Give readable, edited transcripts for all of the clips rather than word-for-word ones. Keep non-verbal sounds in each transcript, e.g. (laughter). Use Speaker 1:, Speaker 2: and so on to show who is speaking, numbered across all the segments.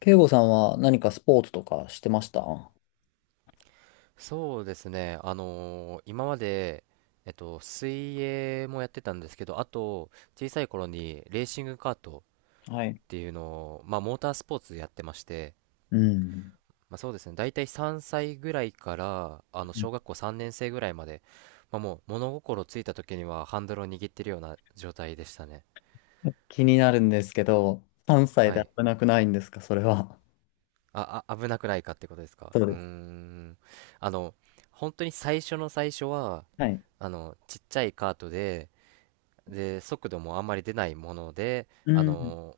Speaker 1: 慶吾さんは何かスポーツとかしてました？は
Speaker 2: そうですね。今まで、水泳もやってたんですけど、あと、小さい頃にレーシングカート
Speaker 1: い。
Speaker 2: っていうのを、モータースポーツやってまして、
Speaker 1: うん。
Speaker 2: まあ、そうですね。大体3歳ぐらいから、小学校3年生ぐらいまで、まあ、もう物心ついた時にはハンドルを握ってるような状態でしたね。
Speaker 1: 気になるんですけど、3歳
Speaker 2: は
Speaker 1: で
Speaker 2: い。
Speaker 1: 危なくないんですか、それは？
Speaker 2: 危なくないかってことですか。
Speaker 1: そう
Speaker 2: うー
Speaker 1: です。
Speaker 2: ん。あの、本当に最初の最初は、
Speaker 1: はい。
Speaker 2: ちっちゃいカートで、で、速度もあんまり出ないもので、
Speaker 1: うん。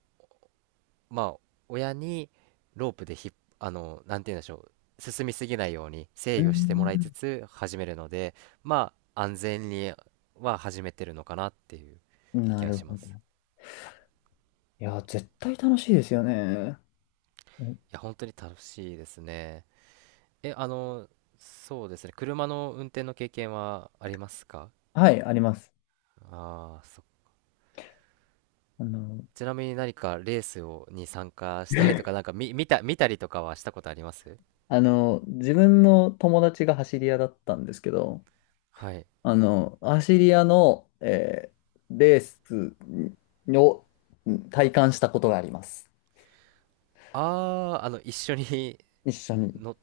Speaker 2: まあ、親にロープでひっ、あのなんて言うんでしょう、進みすぎないように
Speaker 1: う
Speaker 2: 制御してもらいつ
Speaker 1: ん。
Speaker 2: つ始めるので、まあ、安全には始めてるのかなっていう
Speaker 1: な
Speaker 2: 気が
Speaker 1: る
Speaker 2: し
Speaker 1: ほ
Speaker 2: ます。
Speaker 1: ど。いや、絶対楽しいですよね。うん。
Speaker 2: いや、本当に楽しいですね。え、あのそうですね、車の運転の経験はありますか？
Speaker 1: はい、あります。
Speaker 2: ああそ、
Speaker 1: あの、(laughs)
Speaker 2: ちなみに何かレースをに参加したりとか、見たりとかはしたことあります？
Speaker 1: あの、自分の友達が走り屋だったんですけど、
Speaker 2: はい。
Speaker 1: あの、走り屋の、レースを体感したことがあります。
Speaker 2: ああ、一緒に
Speaker 1: 一緒に。
Speaker 2: の、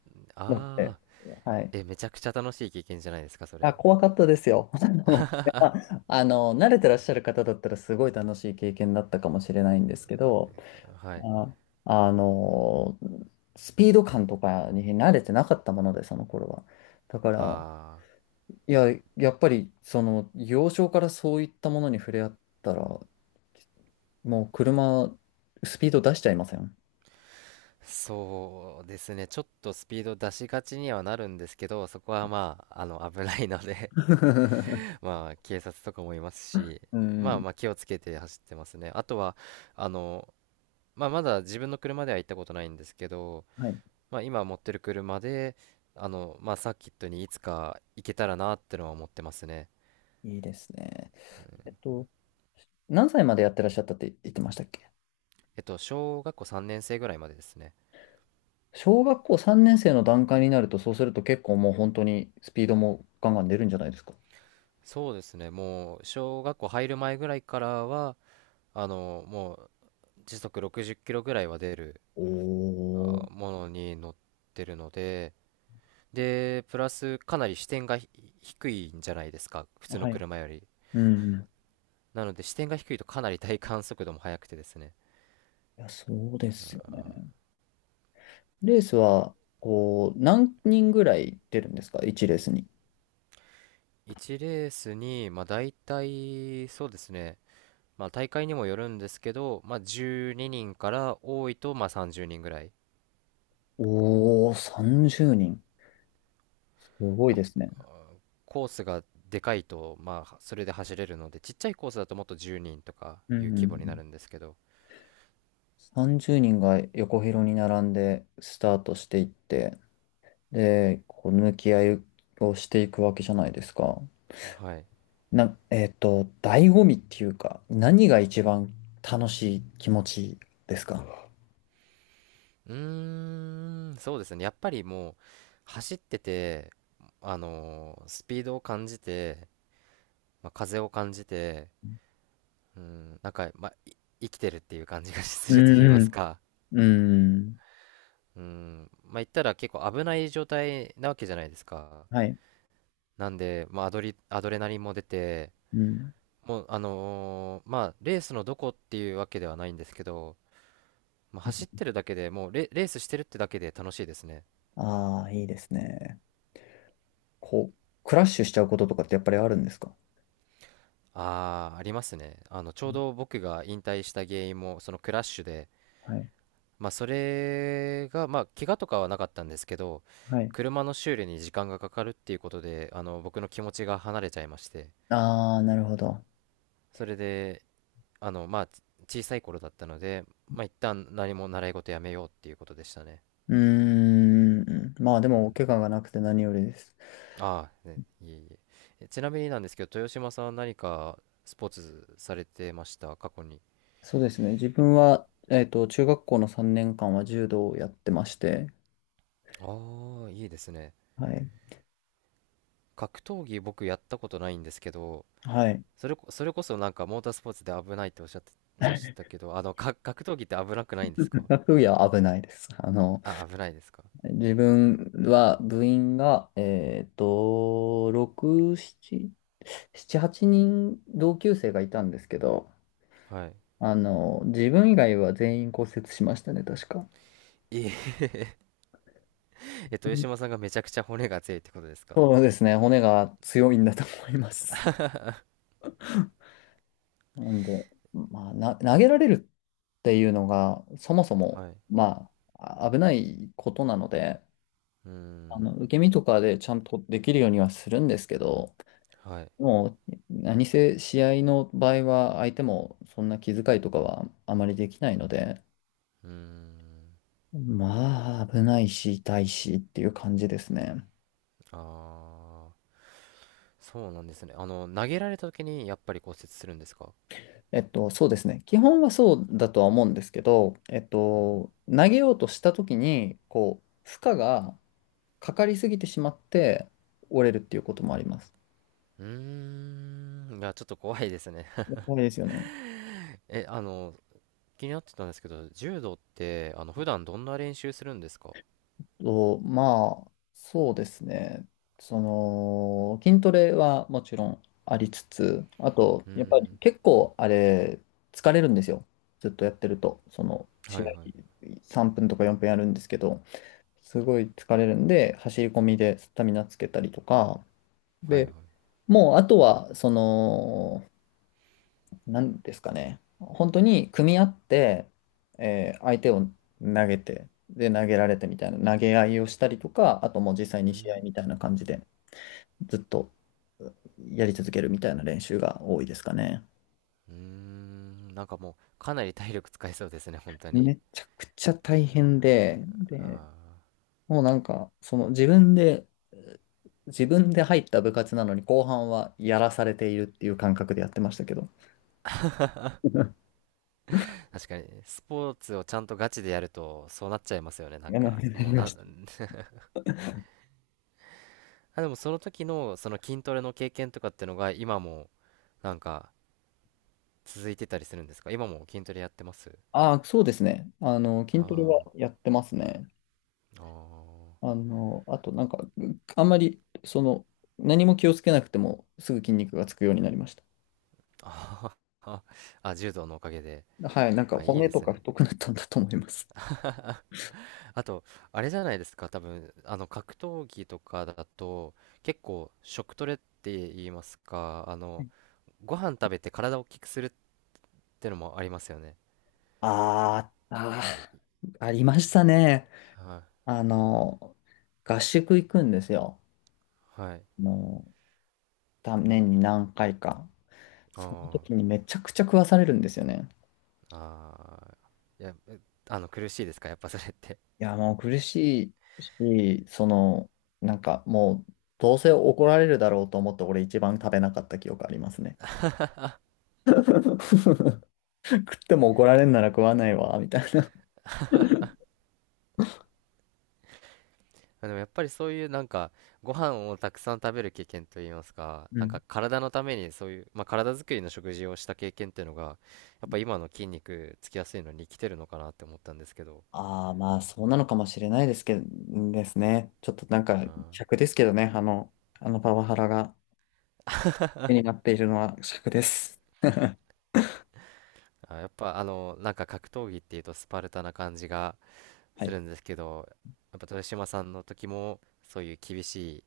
Speaker 1: な
Speaker 2: ああ、
Speaker 1: はい。
Speaker 2: え、めちゃくちゃ楽しい経験じゃないですか、そ
Speaker 1: あ、
Speaker 2: れ。
Speaker 1: 怖かったですよ。(laughs) あの、まああの慣れてらっしゃる方だったらすごい楽しい経験だったかもしれないんですけど、
Speaker 2: はい。
Speaker 1: あ、あの、スピード感とかに慣れてなかったもので、その頃は。だから、
Speaker 2: あ
Speaker 1: いや、やっぱり、その、幼少からそういったものに触れ合ったら、もう車、スピード出しちゃいません。
Speaker 2: あ、そうですね。ちょっとスピード出しがちにはなるんですけど、そこはまあ、危ないので (laughs)
Speaker 1: (laughs)
Speaker 2: まあ、警察とかもいますし、
Speaker 1: う
Speaker 2: まあ
Speaker 1: ん。
Speaker 2: まあ、気をつけて走ってますね。あとは、あの、まあ、まだ自分の車では行ったことないんですけど、
Speaker 1: はい。
Speaker 2: まあ、今持ってる車で、まあ、サーキットにいつか行けたらなってのは思ってますね。
Speaker 1: いいですね。えっと、何歳までやってらっしゃったって言ってましたっけ？
Speaker 2: えっと、小学校3年生ぐらいまでですね。
Speaker 1: 小学校3年生の段階になると、そうすると結構もう本当にスピードもガンガン出るんじゃないですか。
Speaker 2: そうですね、もう小学校入る前ぐらいからは、もう時速60キロぐらいは出る
Speaker 1: おー。
Speaker 2: ものに乗ってるので、で、プラスかなり視点が低いんじゃないですか、普通の
Speaker 1: はい。
Speaker 2: 車より。
Speaker 1: うん。
Speaker 2: なので視点が低いとかなり体感速度も速くてですね。
Speaker 1: いや、そうですよね。レースは、こう、何人ぐらい出るんですか？ 1 レースに。
Speaker 2: 1レースに、まあ大体、そうですね、まあ大会にもよるんですけど、まあ12人から多いとまあ30人ぐらい。
Speaker 1: おー、30人。すごいですね。
Speaker 2: コースがでかいと、まあ、それで走れるので、ちっちゃいコースだともっと10人とか
Speaker 1: う
Speaker 2: いう規模にな
Speaker 1: ん。
Speaker 2: るんですけど、
Speaker 1: 30人が横広に並んでスタートしていって、で、こう、抜き合いをしていくわけじゃないですか。
Speaker 2: はい。
Speaker 1: な、えっと、醍醐味っていうか、何が一番楽しい気持ちですか？
Speaker 2: うーん、そうですね。やっぱりもう、走ってて、スピードを感じて、まあ、風を感じて、うん、なんか、まあ、生きてるっていう感じが (laughs)
Speaker 1: う
Speaker 2: すると言います
Speaker 1: ん
Speaker 2: か。
Speaker 1: うん。うん。
Speaker 2: うん、まあ、言ったら結構危ない状態なわけじゃないですか。
Speaker 1: はい。
Speaker 2: なんで、まあ、アドレナリンも出て、
Speaker 1: うん。
Speaker 2: もう、まあ、レースのどこっていうわけではないんですけど、まあ、走ってるだけでもうレースしてるってだけで楽しいですね。
Speaker 1: ああー、いいですね。こう、クラッシュしちゃうこととかってやっぱりあるんですか？
Speaker 2: ああ、ありますね。ち
Speaker 1: う
Speaker 2: ょう
Speaker 1: ん。
Speaker 2: ど僕が引退した原因も、そのクラッシュで、
Speaker 1: はい。
Speaker 2: まあ、それが、まあ、怪我とかはなかったんですけど、
Speaker 1: はい。
Speaker 2: 車の修理に時間がかかるっていうことで、僕の気持ちが離れちゃいまして、
Speaker 1: ああ、なるほど。
Speaker 2: それで、まあ、小さい頃だったので、まあ、一旦何も習い事やめようっていうことでしたね。
Speaker 1: うーん。まあでも、お怪我がなくて何よりです。
Speaker 2: ああ、ね、いえいえ。ちなみになんですけど、豊島さんは何かスポーツされてました、過去に。
Speaker 1: そうですね。自分は、中学校の3年間は柔道をやってまして、
Speaker 2: ああ、いいですね。
Speaker 1: はい。
Speaker 2: 格闘技僕やったことないんですけど、
Speaker 1: はい。
Speaker 2: それこそなんかモータースポーツで危ないっておっしゃってました
Speaker 1: (laughs)
Speaker 2: けど、格闘技って危なくないんですか？
Speaker 1: 学部は危ないです。あの、
Speaker 2: あ、危ないですか？
Speaker 1: 自分は部員が、6、7、7、8人同級生がいたんですけど、
Speaker 2: はい。
Speaker 1: あの、自分以外は全員骨折しましたね、確か。
Speaker 2: いえ (laughs) えっと、豊島さんがめちゃくちゃ骨が強いってことですか？
Speaker 1: そうですね、骨が強いんだと思います。(laughs) なんで、まあ、投げられるっていうのが、そもそも、
Speaker 2: はい。
Speaker 1: まあ、危ないことなので、
Speaker 2: うー
Speaker 1: あ
Speaker 2: ん。
Speaker 1: の、受け身とかでちゃんとできるようにはするんですけど、
Speaker 2: はい。
Speaker 1: もう、何せ試合の場合は相手もそんな気遣いとかはあまりできないので、
Speaker 2: うーん。
Speaker 1: まあ、危ないし、痛いしっていう感じですね。
Speaker 2: ああ、そうなんですね。投げられた時にやっぱり骨折するんですか？
Speaker 1: そうですね。基本はそうだとは思うんですけど、
Speaker 2: うん、
Speaker 1: 投げようとした時に、こう、負荷がかかりすぎてしまって折れるっていうこともあります。
Speaker 2: うーんいや、ちょっと怖いですね。(laughs)
Speaker 1: やばいですよね。
Speaker 2: え、あの、気になってたんですけど、柔道って、普段どんな練習するんですか？
Speaker 1: と、まあ、そうですね。その、筋トレはもちろんありつつ、あと、
Speaker 2: うー
Speaker 1: やっぱり
Speaker 2: ん、
Speaker 1: 結構あれ、疲れるんですよ。ずっとやってると。その、
Speaker 2: は
Speaker 1: 試
Speaker 2: い
Speaker 1: 合
Speaker 2: はい、
Speaker 1: 3分とか4分やるんですけど、すごい疲れるんで、走り込みでスタミナつけたりとか、
Speaker 2: はいはい。
Speaker 1: で、もうあとは、その、なんですかね。本当に組み合って、相手を投げて、で、投げられてみたいな、投げ合いをしたりとか、あともう実際
Speaker 2: うー
Speaker 1: に試合
Speaker 2: ん、
Speaker 1: みたいな感じで、ずっとやり続けるみたいな練習が多いですかね。
Speaker 2: うーん、なんかもう、かなり体力使いそうですね、本当に。
Speaker 1: めちゃくちゃ大変で、で、
Speaker 2: あ
Speaker 1: もうなんか、その自分で、自分で入った部活なのに後半はやらされているっていう感覚でやってましたけど。(laughs)
Speaker 2: ー確かに、スポーツをちゃんとガチでやると、そうなっちゃいますよね、なん
Speaker 1: やめ
Speaker 2: か。もう
Speaker 1: ま
Speaker 2: な、
Speaker 1: した。
Speaker 2: (laughs) あ、でもその時の、その筋トレの経験とかってのが、今も、なんか、続いてたりするんですか？今も筋トレやってます？
Speaker 1: ああ、そうですね。あの、
Speaker 2: あ
Speaker 1: 筋トレは
Speaker 2: ー
Speaker 1: やってますね。
Speaker 2: あー
Speaker 1: あの、あとなんか、あんまり、その、何も気をつけなくても、すぐ筋肉がつくようになりました。
Speaker 2: あは、あ、柔道のおかげで。
Speaker 1: はい、なんか
Speaker 2: まあ、いい
Speaker 1: 骨
Speaker 2: で
Speaker 1: と
Speaker 2: す
Speaker 1: か
Speaker 2: ね。
Speaker 1: 太くなったんだと思います。
Speaker 2: あと、あれじゃないですか、多分、格闘技とかだと、結構、食トレって言いますか、ご飯食べて体を大きくするってのもありますよね。
Speaker 1: あーあー、ありましたね。
Speaker 2: はい。
Speaker 1: あの、合宿行くんですよ。
Speaker 2: はい。
Speaker 1: もう、年に何回か。その
Speaker 2: あ
Speaker 1: 時にめちゃくちゃ食わされるんですよね。
Speaker 2: あ、ああ、いや、えあの、苦しいですか、やっぱそれって。
Speaker 1: いや、もう苦しいし、その、なんかもう、どうせ怒られるだろうと思って、俺一番食べなかった記憶ありますね。(laughs) 食っても怒られんなら食わないわ、みたいな。
Speaker 2: まあでもやっぱりそういうなんかご飯をたくさん食べる経験といいますか、
Speaker 1: う
Speaker 2: なん
Speaker 1: ん。
Speaker 2: か体のためにそういう、まあ、体作りの食事をした経験っていうのが、やっぱ今の筋肉つきやすいのに生きてるのかなって思ったんですけど、
Speaker 1: ああ、まあ、そうなのかもしれないですけど、ですね。ちょっとなんか、
Speaker 2: あ
Speaker 1: 尺ですけどね、あのパワハラが気になっているのは尺です。(laughs) は
Speaker 2: ーあ、やっぱあのなんか格闘技っていうとスパルタな感じが
Speaker 1: い。
Speaker 2: するんですけど、やっぱ豊島さんの時もそういう厳しい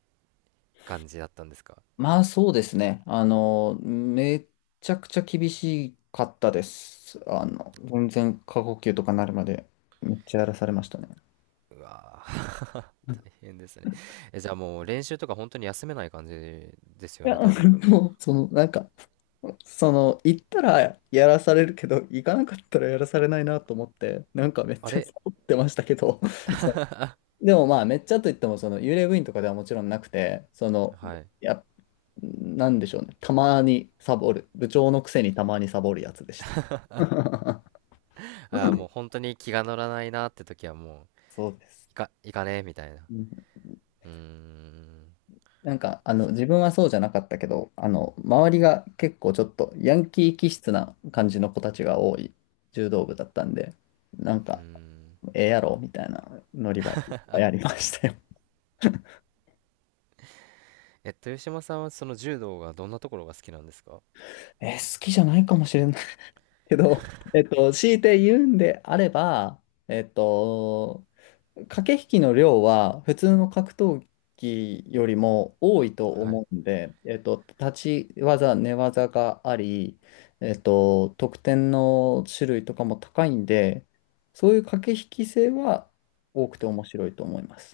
Speaker 2: 感じだったんですか？
Speaker 1: まあ、そうですね。あの、めちゃくちゃ厳しかったです。あの、全然過呼吸とかなるまで、めっちゃやらされましたね。
Speaker 2: うわー、
Speaker 1: うん。
Speaker 2: 大変ですね。
Speaker 1: (laughs)
Speaker 2: え、じゃあもう練習とか本当に休めない感じです
Speaker 1: い
Speaker 2: よ
Speaker 1: や、
Speaker 2: ね、多分。
Speaker 1: もう、その、なんか、その、行ったらやらされるけど、行かなかったらやらされないなと思って、なんかめっ
Speaker 2: あ
Speaker 1: ちゃサ
Speaker 2: れ
Speaker 1: ボってましたけど、(laughs) そうでもまあ、めっちゃといっても、その幽霊部員とかではもちろんなくて、その、
Speaker 2: はい。
Speaker 1: いや、なんでしょうね、たまにサボる、部長のくせにたまにサボるやつでした。(laughs)
Speaker 2: ああ、もう本当に気が乗らないなって時はもう、
Speaker 1: そうです。
Speaker 2: いかねえみたいな。
Speaker 1: うん。
Speaker 2: うーん、
Speaker 1: なんか、あの、
Speaker 2: そ
Speaker 1: 自分はそうじゃなかったけど、あの、周りが結構ちょっとヤンキー気質な感じの子たちが多い柔道部だったんで、なん
Speaker 2: う、うー
Speaker 1: か、
Speaker 2: ん。
Speaker 1: ええやろみたいな乗り場やりましたよ。
Speaker 2: え、豊島さんはその柔道がどんなところが好きなんですか？
Speaker 1: (laughs) え、好きじゃないかもしれないけど、(laughs) 強いて言うんであれば、えっと、駆け引きの量は普通の格闘技よりも多いと
Speaker 2: はい。
Speaker 1: 思うんで、立ち技、寝技があり、得点の種類とかも高いんで、そういう駆け引き性は多くて面白いと思います。